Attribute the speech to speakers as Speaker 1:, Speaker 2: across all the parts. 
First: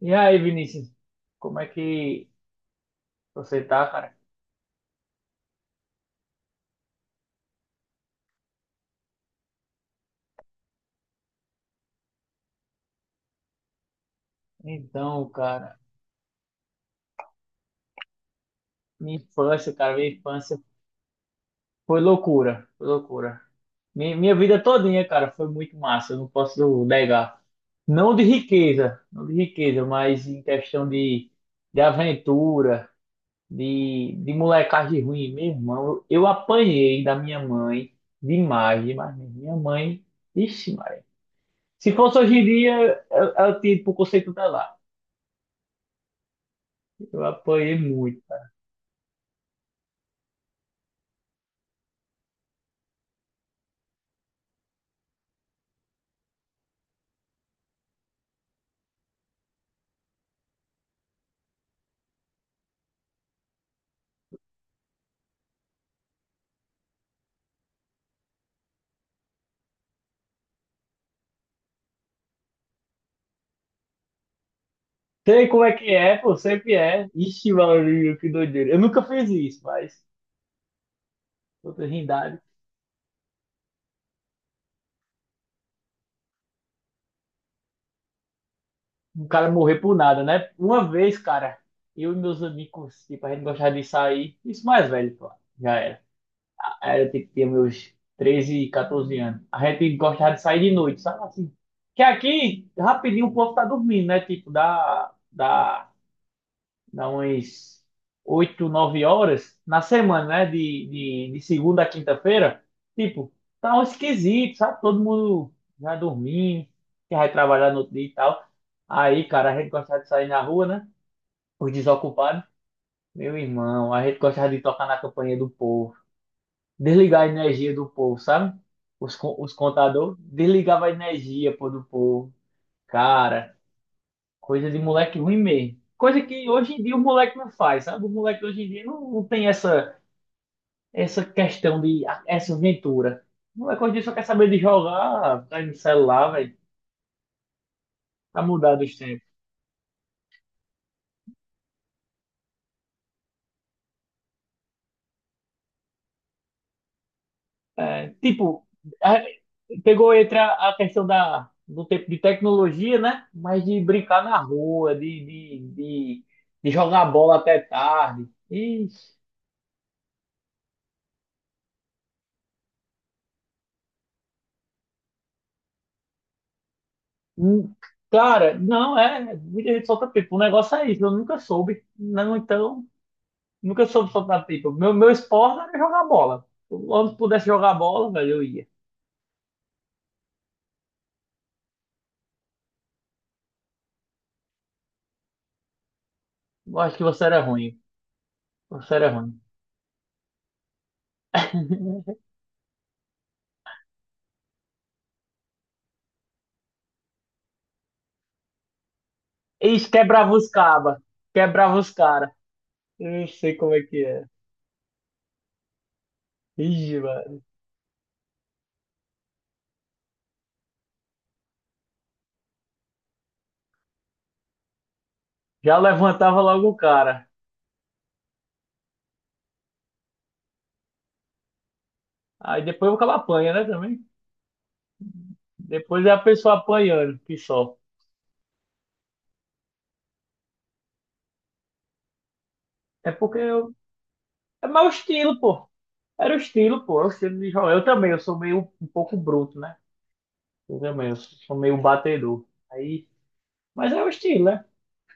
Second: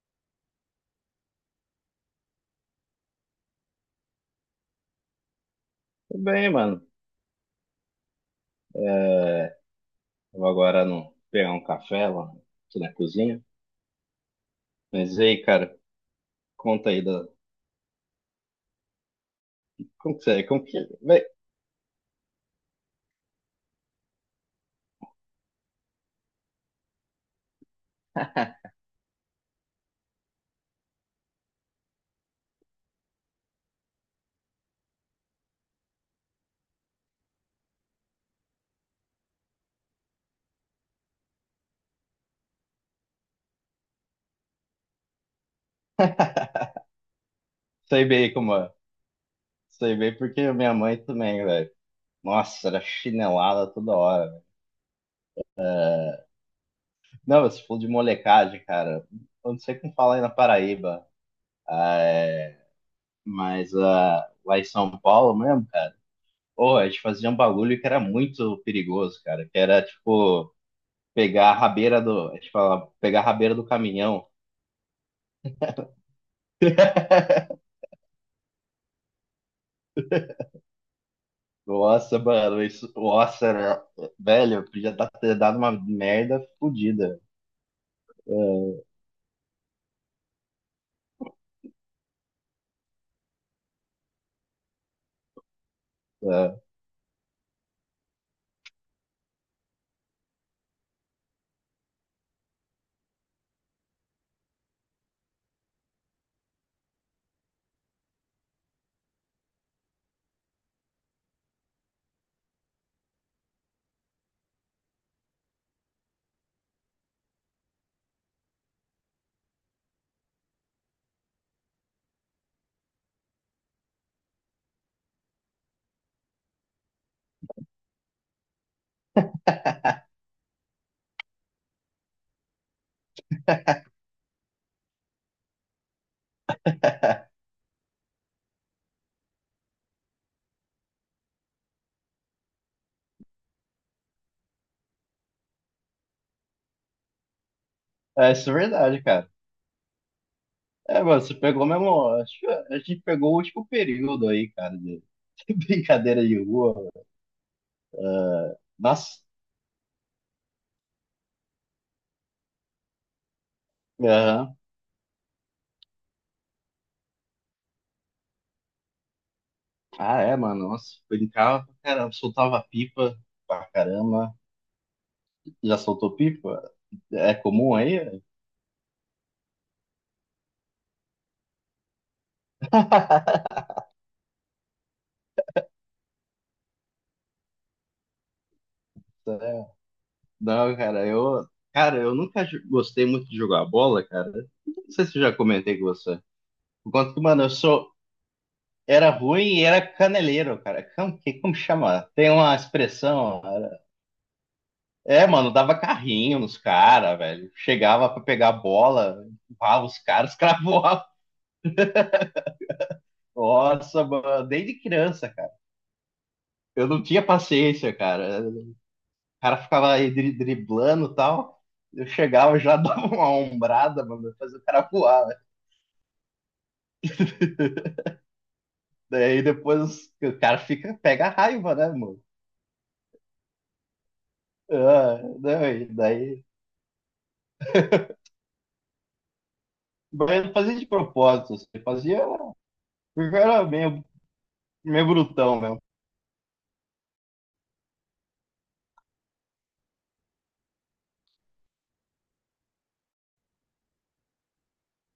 Speaker 1: E aí, Vinícius, como é que você tá, cara?
Speaker 2: Tudo bem, mano. É, vou agora no, pegar um café lá, aqui na cozinha. Mas e
Speaker 1: Então,
Speaker 2: aí, cara, conta aí da.
Speaker 1: cara, minha
Speaker 2: Como que você é?
Speaker 1: infância
Speaker 2: Como que. Bem,
Speaker 1: foi loucura, foi loucura. Minha vida todinha, cara, foi muito massa, eu não posso negar. Não de riqueza, não de riqueza, mas em questão de aventura, de molecagem ruim. Meu irmão, eu apanhei da minha mãe demais, demais mesmo. Minha mãe, ixi, Maria. Se fosse hoje em dia, eu tiro pro conceito dela. Eu apanhei
Speaker 2: sei
Speaker 1: muito.
Speaker 2: bem como é. Sei bem porque minha mãe também, velho. Nossa, era chinelada toda hora. Velho. Não, você falou de molecagem, cara. Eu não sei como fala aí na Paraíba. É, mas lá em São Paulo mesmo, cara. Pô, a gente fazia um bagulho que era muito perigoso, cara. Que era tipo. Pegar a rabeira do. A gente fala, pegar a rabeira do caminhão.
Speaker 1: Sei como é que é, pô, sempre é. Ixi, Maurílio, que doideira. Eu nunca fiz isso, mas outra
Speaker 2: Nossa,
Speaker 1: rindade.
Speaker 2: mano, isso. Nossa, né? Velho, ter dado uma merda fodida. É,
Speaker 1: Um cara morrer por nada, né? Uma vez, cara, eu e meus amigos, tipo, a gente gostava de sair. Isso mais velho, pô. Já era.
Speaker 2: é,
Speaker 1: Era, tipo, tinha meus 13 14 anos. A gente gostava de sair de noite, sabe assim? Que aqui, rapidinho, o povo tá dormindo, né? Tipo, da dá umas 8 9 horas na semana, né? De segunda a quinta-feira. Tipo, tá um esquisito, sabe? Todo mundo já dormindo, que vai trabalhar no outro dia e tal. Aí, cara, a gente gostava de sair na rua, né? Os desocupados. Meu irmão, a gente gostava de tocar na campanha do povo. Desligar a energia do povo, sabe? Os, os contadores desligava a energia, pô, do povo. Cara, coisa de moleque ruim mesmo. Coisa que hoje em dia o moleque não faz, sabe? O moleque hoje em dia não tem essa, essa questão de essa aventura. O moleque hoje em dia só quer saber de jogar, tá aí no celular, velho. Tá
Speaker 2: isso é
Speaker 1: mudado os
Speaker 2: verdade,
Speaker 1: tempos.
Speaker 2: cara. É, mano, você pegou mesmo. Acho que a gente pegou o último período aí, cara, de brincadeira de rua. Mano.
Speaker 1: É, tipo,
Speaker 2: Nossa.
Speaker 1: a- pegou entre a questão da, do tempo de tecnologia, né? Mas de brincar na
Speaker 2: Aham.
Speaker 1: rua, de jogar bola até tarde. E,
Speaker 2: Ah, é, mano. Nossa, brincava pra caramba, soltava pipa pra caramba. Já soltou pipa? É comum
Speaker 1: hum,
Speaker 2: aí?
Speaker 1: cara, não, é. Muita gente solta pipa. O negócio é isso, eu nunca soube. Não, então. Nunca soube soltar pipa. Meu esporte era jogar bola. Quando pudesse jogar bola, velho, eu ia.
Speaker 2: Não, cara, cara, eu nunca gostei muito de jogar bola, cara. Não sei se eu já comentei com você.
Speaker 1: Eu
Speaker 2: Por
Speaker 1: acho que
Speaker 2: conta que,
Speaker 1: você era
Speaker 2: mano, eu
Speaker 1: ruim.
Speaker 2: sou,
Speaker 1: Você
Speaker 2: era
Speaker 1: era ruim.
Speaker 2: ruim e era caneleiro, cara. Como, que, como chama? Tem uma expressão. Cara. É, mano, dava carrinho nos caras, velho. Chegava pra pegar a bola, empurrava
Speaker 1: Ixi,
Speaker 2: os
Speaker 1: quebrava
Speaker 2: caras,
Speaker 1: os cabas.
Speaker 2: cravoava.
Speaker 1: Quebrava os caras. Eu sei como é
Speaker 2: Nossa,
Speaker 1: que é.
Speaker 2: mano, desde criança, cara. Eu
Speaker 1: Ixi,
Speaker 2: não tinha
Speaker 1: mano.
Speaker 2: paciência, cara. O cara ficava aí driblando e tal. Eu chegava já dava uma ombrada, mano, fazia o cara voar.
Speaker 1: Já levantava logo o cara.
Speaker 2: Daí depois o cara fica, pega a raiva, né, mano?
Speaker 1: Aí depois o cara apanha, né, também?
Speaker 2: Ah, não, e
Speaker 1: Depois é a
Speaker 2: daí.
Speaker 1: pessoa apanhando, que só.
Speaker 2: Mas eu não fazia de propósito, assim, eu fazia.
Speaker 1: É
Speaker 2: Porque eu
Speaker 1: porque
Speaker 2: era
Speaker 1: eu...
Speaker 2: meio,
Speaker 1: É meu
Speaker 2: meio
Speaker 1: estilo,
Speaker 2: brutão
Speaker 1: pô.
Speaker 2: mesmo.
Speaker 1: Era o estilo, pô. É o estilo de jogar. Eu também, eu sou meio um pouco bruto, né? Eu também, eu sou meio batedor. Aí... Mas é o estilo, né?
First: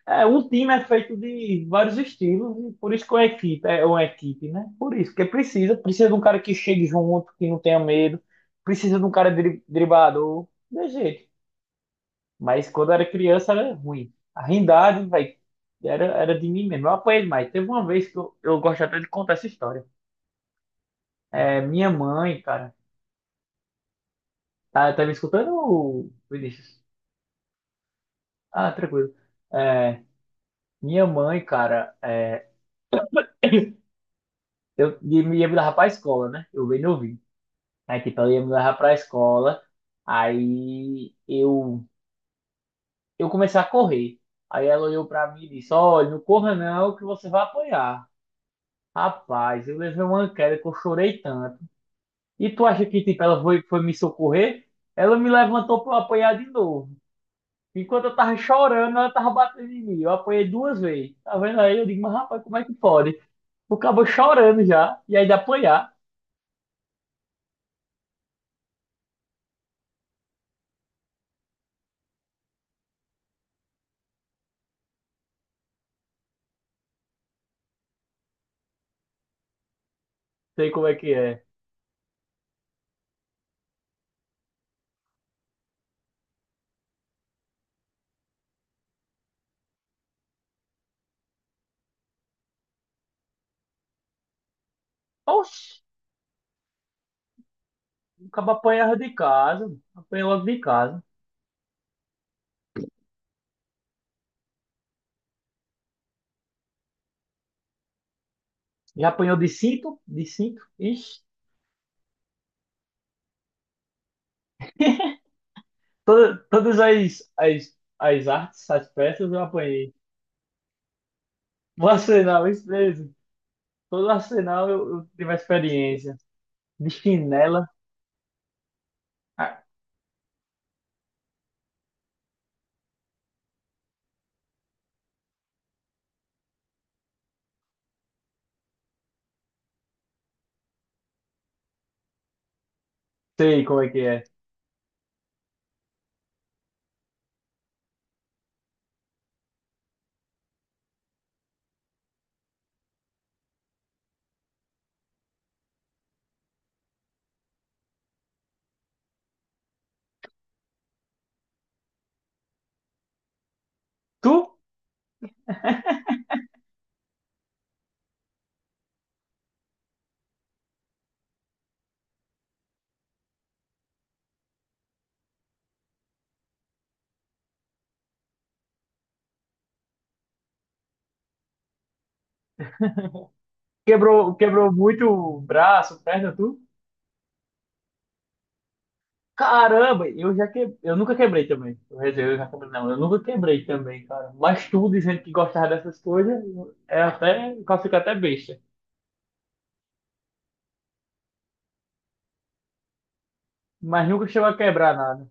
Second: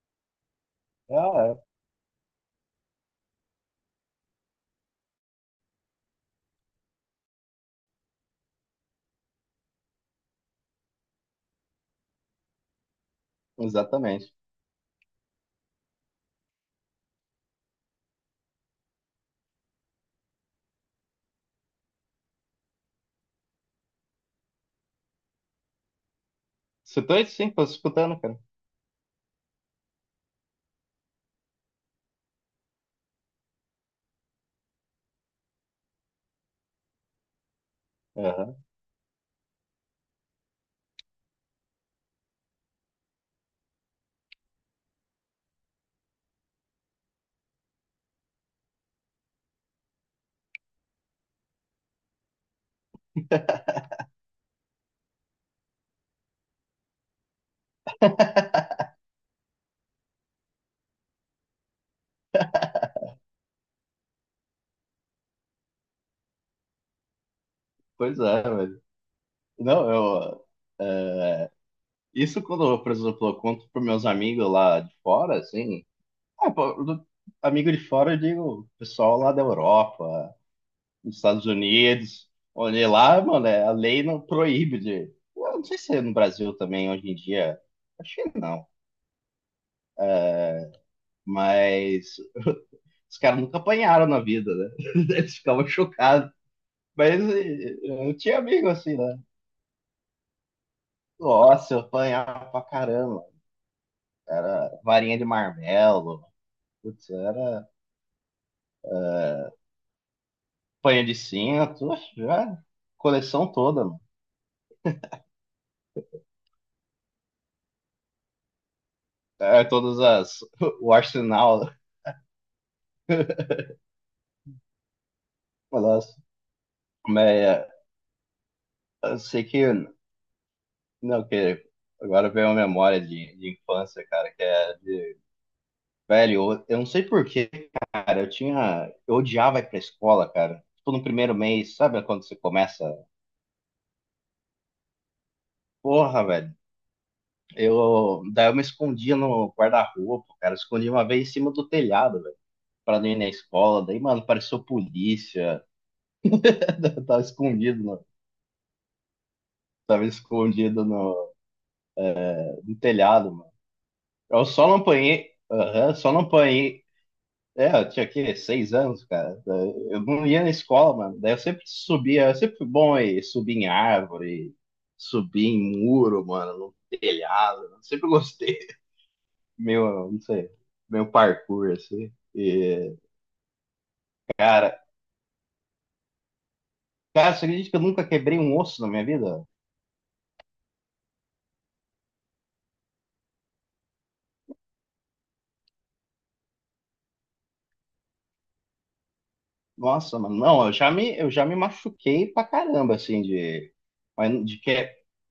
Speaker 1: É, um time é feito
Speaker 2: Ah,
Speaker 1: de vários estilos, e por isso que uma equipe é uma equipe, né? Por isso, porque precisa de um cara que chegue junto, que não tenha medo, precisa de um cara driblador, de jeito. Mas quando era criança
Speaker 2: é,
Speaker 1: era ruim.
Speaker 2: exatamente.
Speaker 1: A rindade, velho, era de mim mesmo. Eu apanhei demais. Teve uma vez que eu gosto até de contar essa história. É, minha mãe, cara, tá me escutando, Vinícius?
Speaker 2: Você tá aí sim, tô escutando, cara.
Speaker 1: Ah, tranquilo. É, minha mãe, cara, é, eu ia me levar pra escola, né? Eu bem novinho. Aí, tipo, ela ia me
Speaker 2: Aham.
Speaker 1: levar pra escola. Aí eu, eu comecei a correr. Aí ela olhou pra mim e disse: Olha, não corra não, que você vai apanhar. Rapaz, eu levei uma queda que eu chorei tanto. E tu acha que, tipo, ela foi me socorrer? Ela me levantou pra eu apanhar de novo. Enquanto eu tava chorando, ela tava batendo em mim. Eu apanhei duas vezes. Tá vendo aí? Eu digo: Mas rapaz, como é que pode? O cabo chorando já. E ainda apanhar.
Speaker 2: Pois é, velho. Não, eu. Isso quando eu, por exemplo, eu conto pros meus amigos lá de fora, assim. Ah, pô, amigo de fora, eu digo, pessoal lá da Europa,
Speaker 1: Sei como é que
Speaker 2: nos
Speaker 1: é.
Speaker 2: Estados Unidos. Olha lá, mano, a lei não proíbe de. Eu não sei se é no Brasil também hoje em dia. Acho que não. Mas os caras nunca apanharam na vida, né? Eles
Speaker 1: Oxi,
Speaker 2: ficavam chocados. Mas eu
Speaker 1: o
Speaker 2: tinha
Speaker 1: cabo
Speaker 2: amigo
Speaker 1: apanhava
Speaker 2: assim,
Speaker 1: de
Speaker 2: né?
Speaker 1: casa. Apanhei logo de casa.
Speaker 2: Nossa, eu apanhava pra caramba. Era varinha de marmelo. Putz, era
Speaker 1: Já apanhou de cinto? De cinto?
Speaker 2: panha de
Speaker 1: Ixi.
Speaker 2: cinto. Oxe, já, coleção toda, mano.
Speaker 1: Todas as artes, as peças eu
Speaker 2: É,
Speaker 1: apanhei.
Speaker 2: todas as. O arsenal.
Speaker 1: No arsenal, isso mesmo. Todo arsenal eu tive a experiência.
Speaker 2: Nossa.
Speaker 1: De
Speaker 2: Mas
Speaker 1: chinela.
Speaker 2: eu sei que
Speaker 1: Ah,
Speaker 2: não, que agora veio uma memória de infância, cara, que é de... Velho, eu não sei por quê, cara, eu tinha... Eu odiava ir pra escola, cara. Tipo, no primeiro mês, sabe quando você começa?
Speaker 1: sei como é que é.
Speaker 2: Porra, velho. Eu... Daí eu me escondia no guarda-roupa, cara. Eu escondi uma vez em cima do telhado, velho. Pra não ir na escola. Daí, mano, pareceu polícia. Eu tava escondido, no... Tava escondido no telhado, mano. Eu
Speaker 1: Tu?
Speaker 2: só não apanhei... Aham, só não apanhei é, eu tinha aqui seis anos, cara. Eu não ia na escola, mano. Daí eu sempre subia, eu sempre fui bom aí, subir em árvore, subir em muro, mano, no telhado. Eu sempre gostei. Meu, não sei, meu parkour, assim. E,
Speaker 1: Quebrou, quebrou
Speaker 2: cara,
Speaker 1: muito o braço, perna, tu?
Speaker 2: cara, você acredita que eu nunca quebrei um osso na minha vida?
Speaker 1: Caramba, eu já que... eu nunca quebrei também. Quer dizer, eu já quebrei, não, eu nunca quebrei também, cara. Mas tu dizendo que gostava dessas coisas, é até, o cara fica até besta.
Speaker 2: Nossa, mano, não, eu já me machuquei pra caramba, assim, de.
Speaker 1: Mas nunca
Speaker 2: Mas
Speaker 1: chegou a
Speaker 2: de que.
Speaker 1: quebrar nada.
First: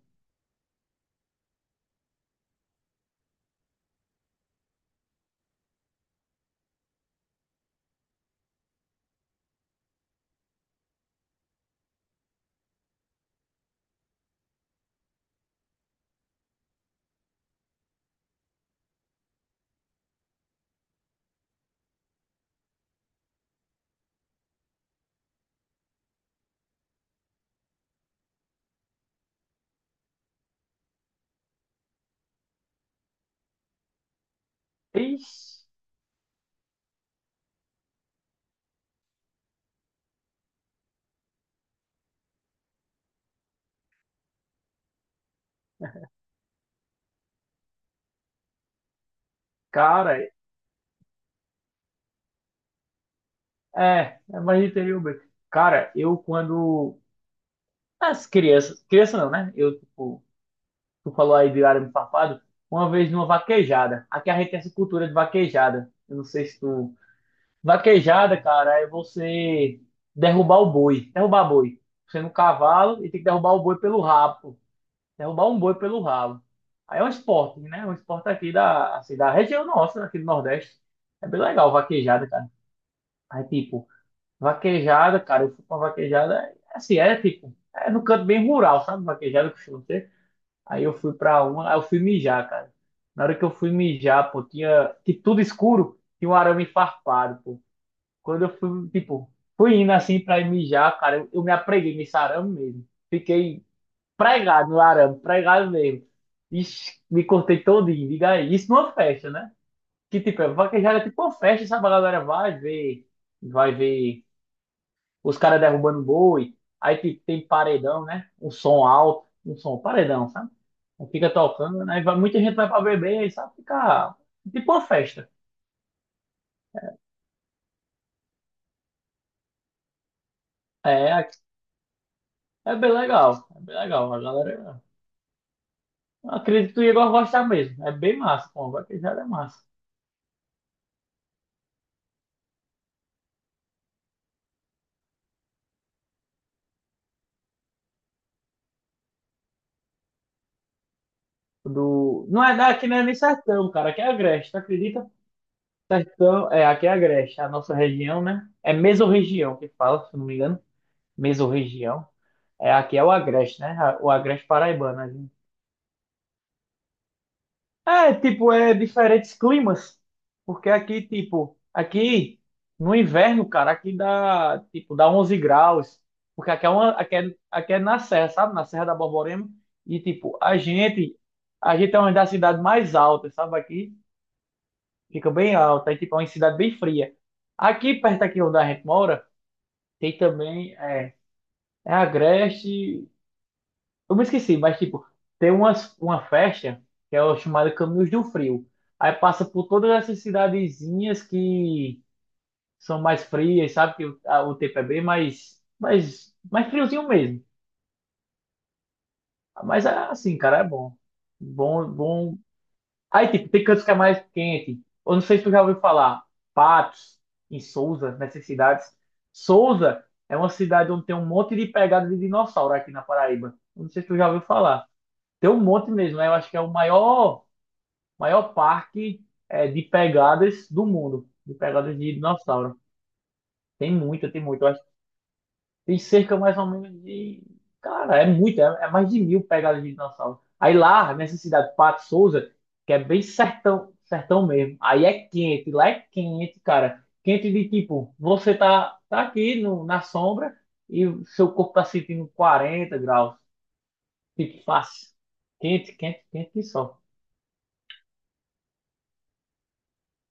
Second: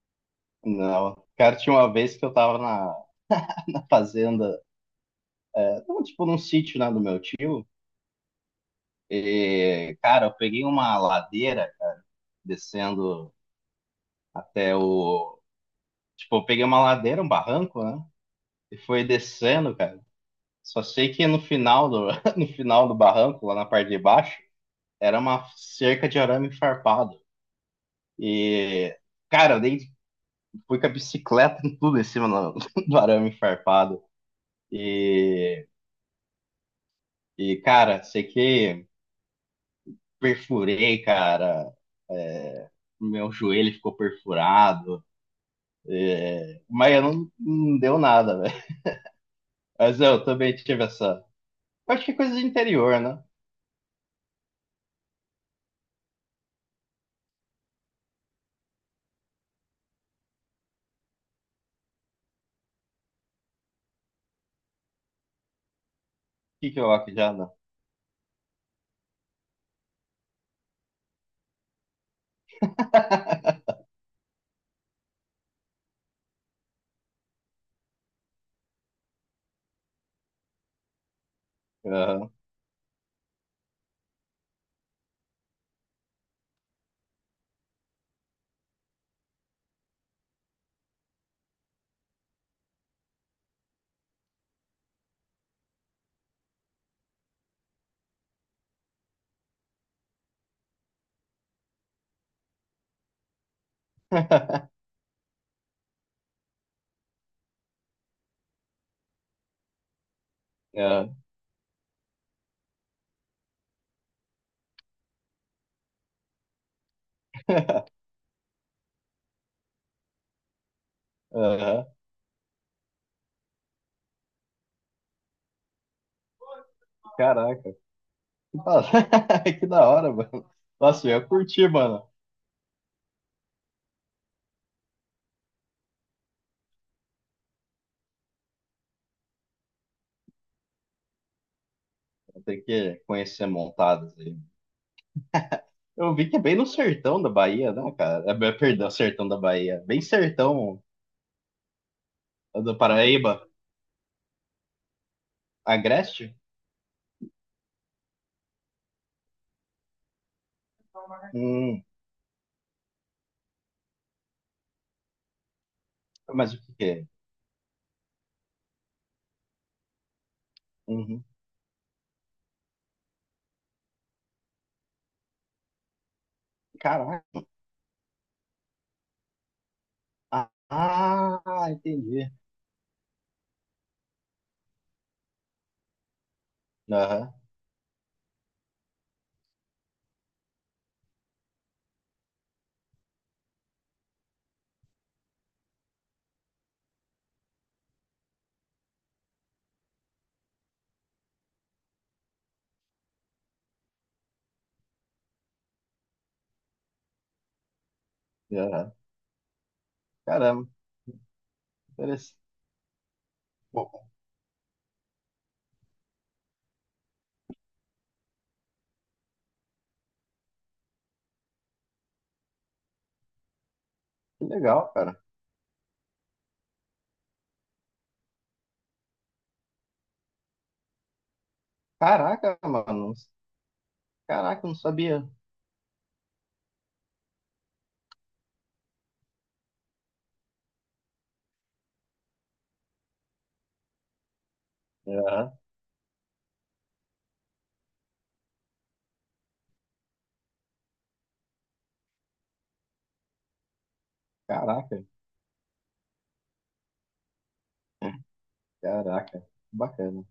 Speaker 2: Não. Cara, tinha uma vez que eu tava na fazenda, tipo num sítio, né, do meu tio. E, cara, eu peguei uma ladeira descendo até o. Tipo, eu peguei uma ladeira, um barranco, né? E foi descendo, cara. Só sei que no final do, no final do barranco, lá na parte de baixo, era uma cerca de arame farpado. E, cara, eu dei, fui com a bicicleta e tudo em cima do, do arame farpado.
Speaker 1: Ixi,
Speaker 2: E, e, cara, sei que perfurei, cara. Meu joelho ficou perfurado. Mas eu não, não deu nada, velho. Mas
Speaker 1: cara,
Speaker 2: eu também tive essa. Acho que é coisa de interior, né?
Speaker 1: é, é mais interior mesmo. Cara, eu quando. As crianças. Criança não, né? Eu, tipo, tu falou aí de arame farpado, uma vez numa vaquejada. Aqui a gente tem essa cultura de vaquejada. Eu não sei se
Speaker 2: Que eu
Speaker 1: tu.
Speaker 2: acho já não.
Speaker 1: Vaquejada, cara, é você derrubar o boi. Derrubar boi. Você no cavalo e tem que derrubar o boi pelo rabo, pô. Derrubar um boi pelo rabo. Aí é um esporte, né? É um esporte aqui da, assim, da região nossa, aqui do Nordeste. É bem legal, vaquejada,
Speaker 2: Aham,
Speaker 1: cara. Aí, tipo. Vaquejada, cara, eu fui pra vaquejada, é assim, é tipo, é no canto bem rural, sabe? Vaquejada que costuma ter. Aí eu fui pra uma, aí eu fui mijar, cara. Na hora que eu fui mijar, pô, tinha, tipo, tudo escuro, tinha um arame farpado, pô. Quando eu fui, tipo, fui indo assim pra ir mijar, cara, eu me apreguei nesse arame mesmo. Fiquei pregado no arame, pregado mesmo. Ixi, me cortei todinho, diga aí. Isso numa festa, né? Que tipo, é vaquejada é
Speaker 2: aham,
Speaker 1: tipo uma festa, sabe? A galera vai ver os caras derrubando boi, aí tem paredão, né? Um som alto, um som paredão, sabe? Aí fica
Speaker 2: aham.
Speaker 1: tocando, né? Muita gente vai pra beber, aí sabe? Fica tipo uma festa.
Speaker 2: Caraca, que da... que da hora, mano. Nossa, eu ia
Speaker 1: É,
Speaker 2: curtir, mano.
Speaker 1: é bem legal, é bem legal. A galera, eu acredito que tu ia gostar mesmo. É bem massa, pô, agora que já é massa.
Speaker 2: Tem que conhecer montadas aí. Eu vi que é bem no sertão da Bahia, né, cara? É, bem- perdão, sertão da Bahia. Bem sertão
Speaker 1: Do, não é
Speaker 2: do
Speaker 1: daqui, não é nem
Speaker 2: Paraíba.
Speaker 1: sertão, cara. Aqui é Agreste, tu acredita?
Speaker 2: Agreste?
Speaker 1: Sertão, é, aqui é Agreste, a nossa região, né? É mesorregião que fala, se não me engano.
Speaker 2: Hum,
Speaker 1: Mesorregião. É, aqui é o Agreste, né? O Agreste Paraibano, né?
Speaker 2: mas o que que é?
Speaker 1: É, tipo, é diferentes climas. Porque aqui,
Speaker 2: Uhum.
Speaker 1: tipo, aqui no inverno, cara, aqui dá, tipo, dá 11 graus. Porque aqui é, uma,
Speaker 2: Caraca.
Speaker 1: aqui é na serra, sabe? Na Serra da Borborema. E, tipo,
Speaker 2: Ah,
Speaker 1: a gente é uma das
Speaker 2: entendi.
Speaker 1: cidades mais altas, sabe? Aqui fica bem alta. E, tipo, é uma cidade bem fria.
Speaker 2: Aham,
Speaker 1: Aqui, perto aqui onde a gente mora, tem também, é, é Agreste eu me esqueci, mas tipo, tem umas, uma festa que é o chamado Caminhos do Frio. Aí passa por todas essas cidadezinhas que são mais frias, sabe? Que o, o tempo é bem mais, mais friozinho mesmo.
Speaker 2: aham.
Speaker 1: Mas assim, cara, é
Speaker 2: Caramba,
Speaker 1: bom. Bom,
Speaker 2: interessante.
Speaker 1: bom. Aí, tipo, tem cantos que é mais quente. Eu não sei se tu já ouviu falar. Patos, em Souza, nessas cidades. Souza é uma cidade onde tem um monte de pegada de dinossauro aqui na Paraíba. Eu não sei se tu já ouviu
Speaker 2: Que
Speaker 1: falar.
Speaker 2: legal, cara.
Speaker 1: Tem um monte mesmo, né? Eu acho que é o maior, maior parque é, de pegadas do mundo, de pegadas de
Speaker 2: Caraca,
Speaker 1: dinossauro.
Speaker 2: mano.
Speaker 1: Tem muita, tem muito.
Speaker 2: Caraca, eu
Speaker 1: Eu
Speaker 2: não
Speaker 1: acho que
Speaker 2: sabia.
Speaker 1: tem cerca mais ou menos de. Cara, é muito, é, é mais de 1.000 pegadas de dinossauro. Aí lá, nessa cidade, Pato Souza, que é bem sertão, sertão mesmo. Aí é
Speaker 2: Aham.
Speaker 1: quente, lá é quente, cara. Quente de tipo, você tá, tá aqui no, na sombra e o seu corpo tá sentindo 40 graus. Tipo,
Speaker 2: Caraca,
Speaker 1: fácil. Quente, quente, quente que só.
Speaker 2: caraca. Bacana.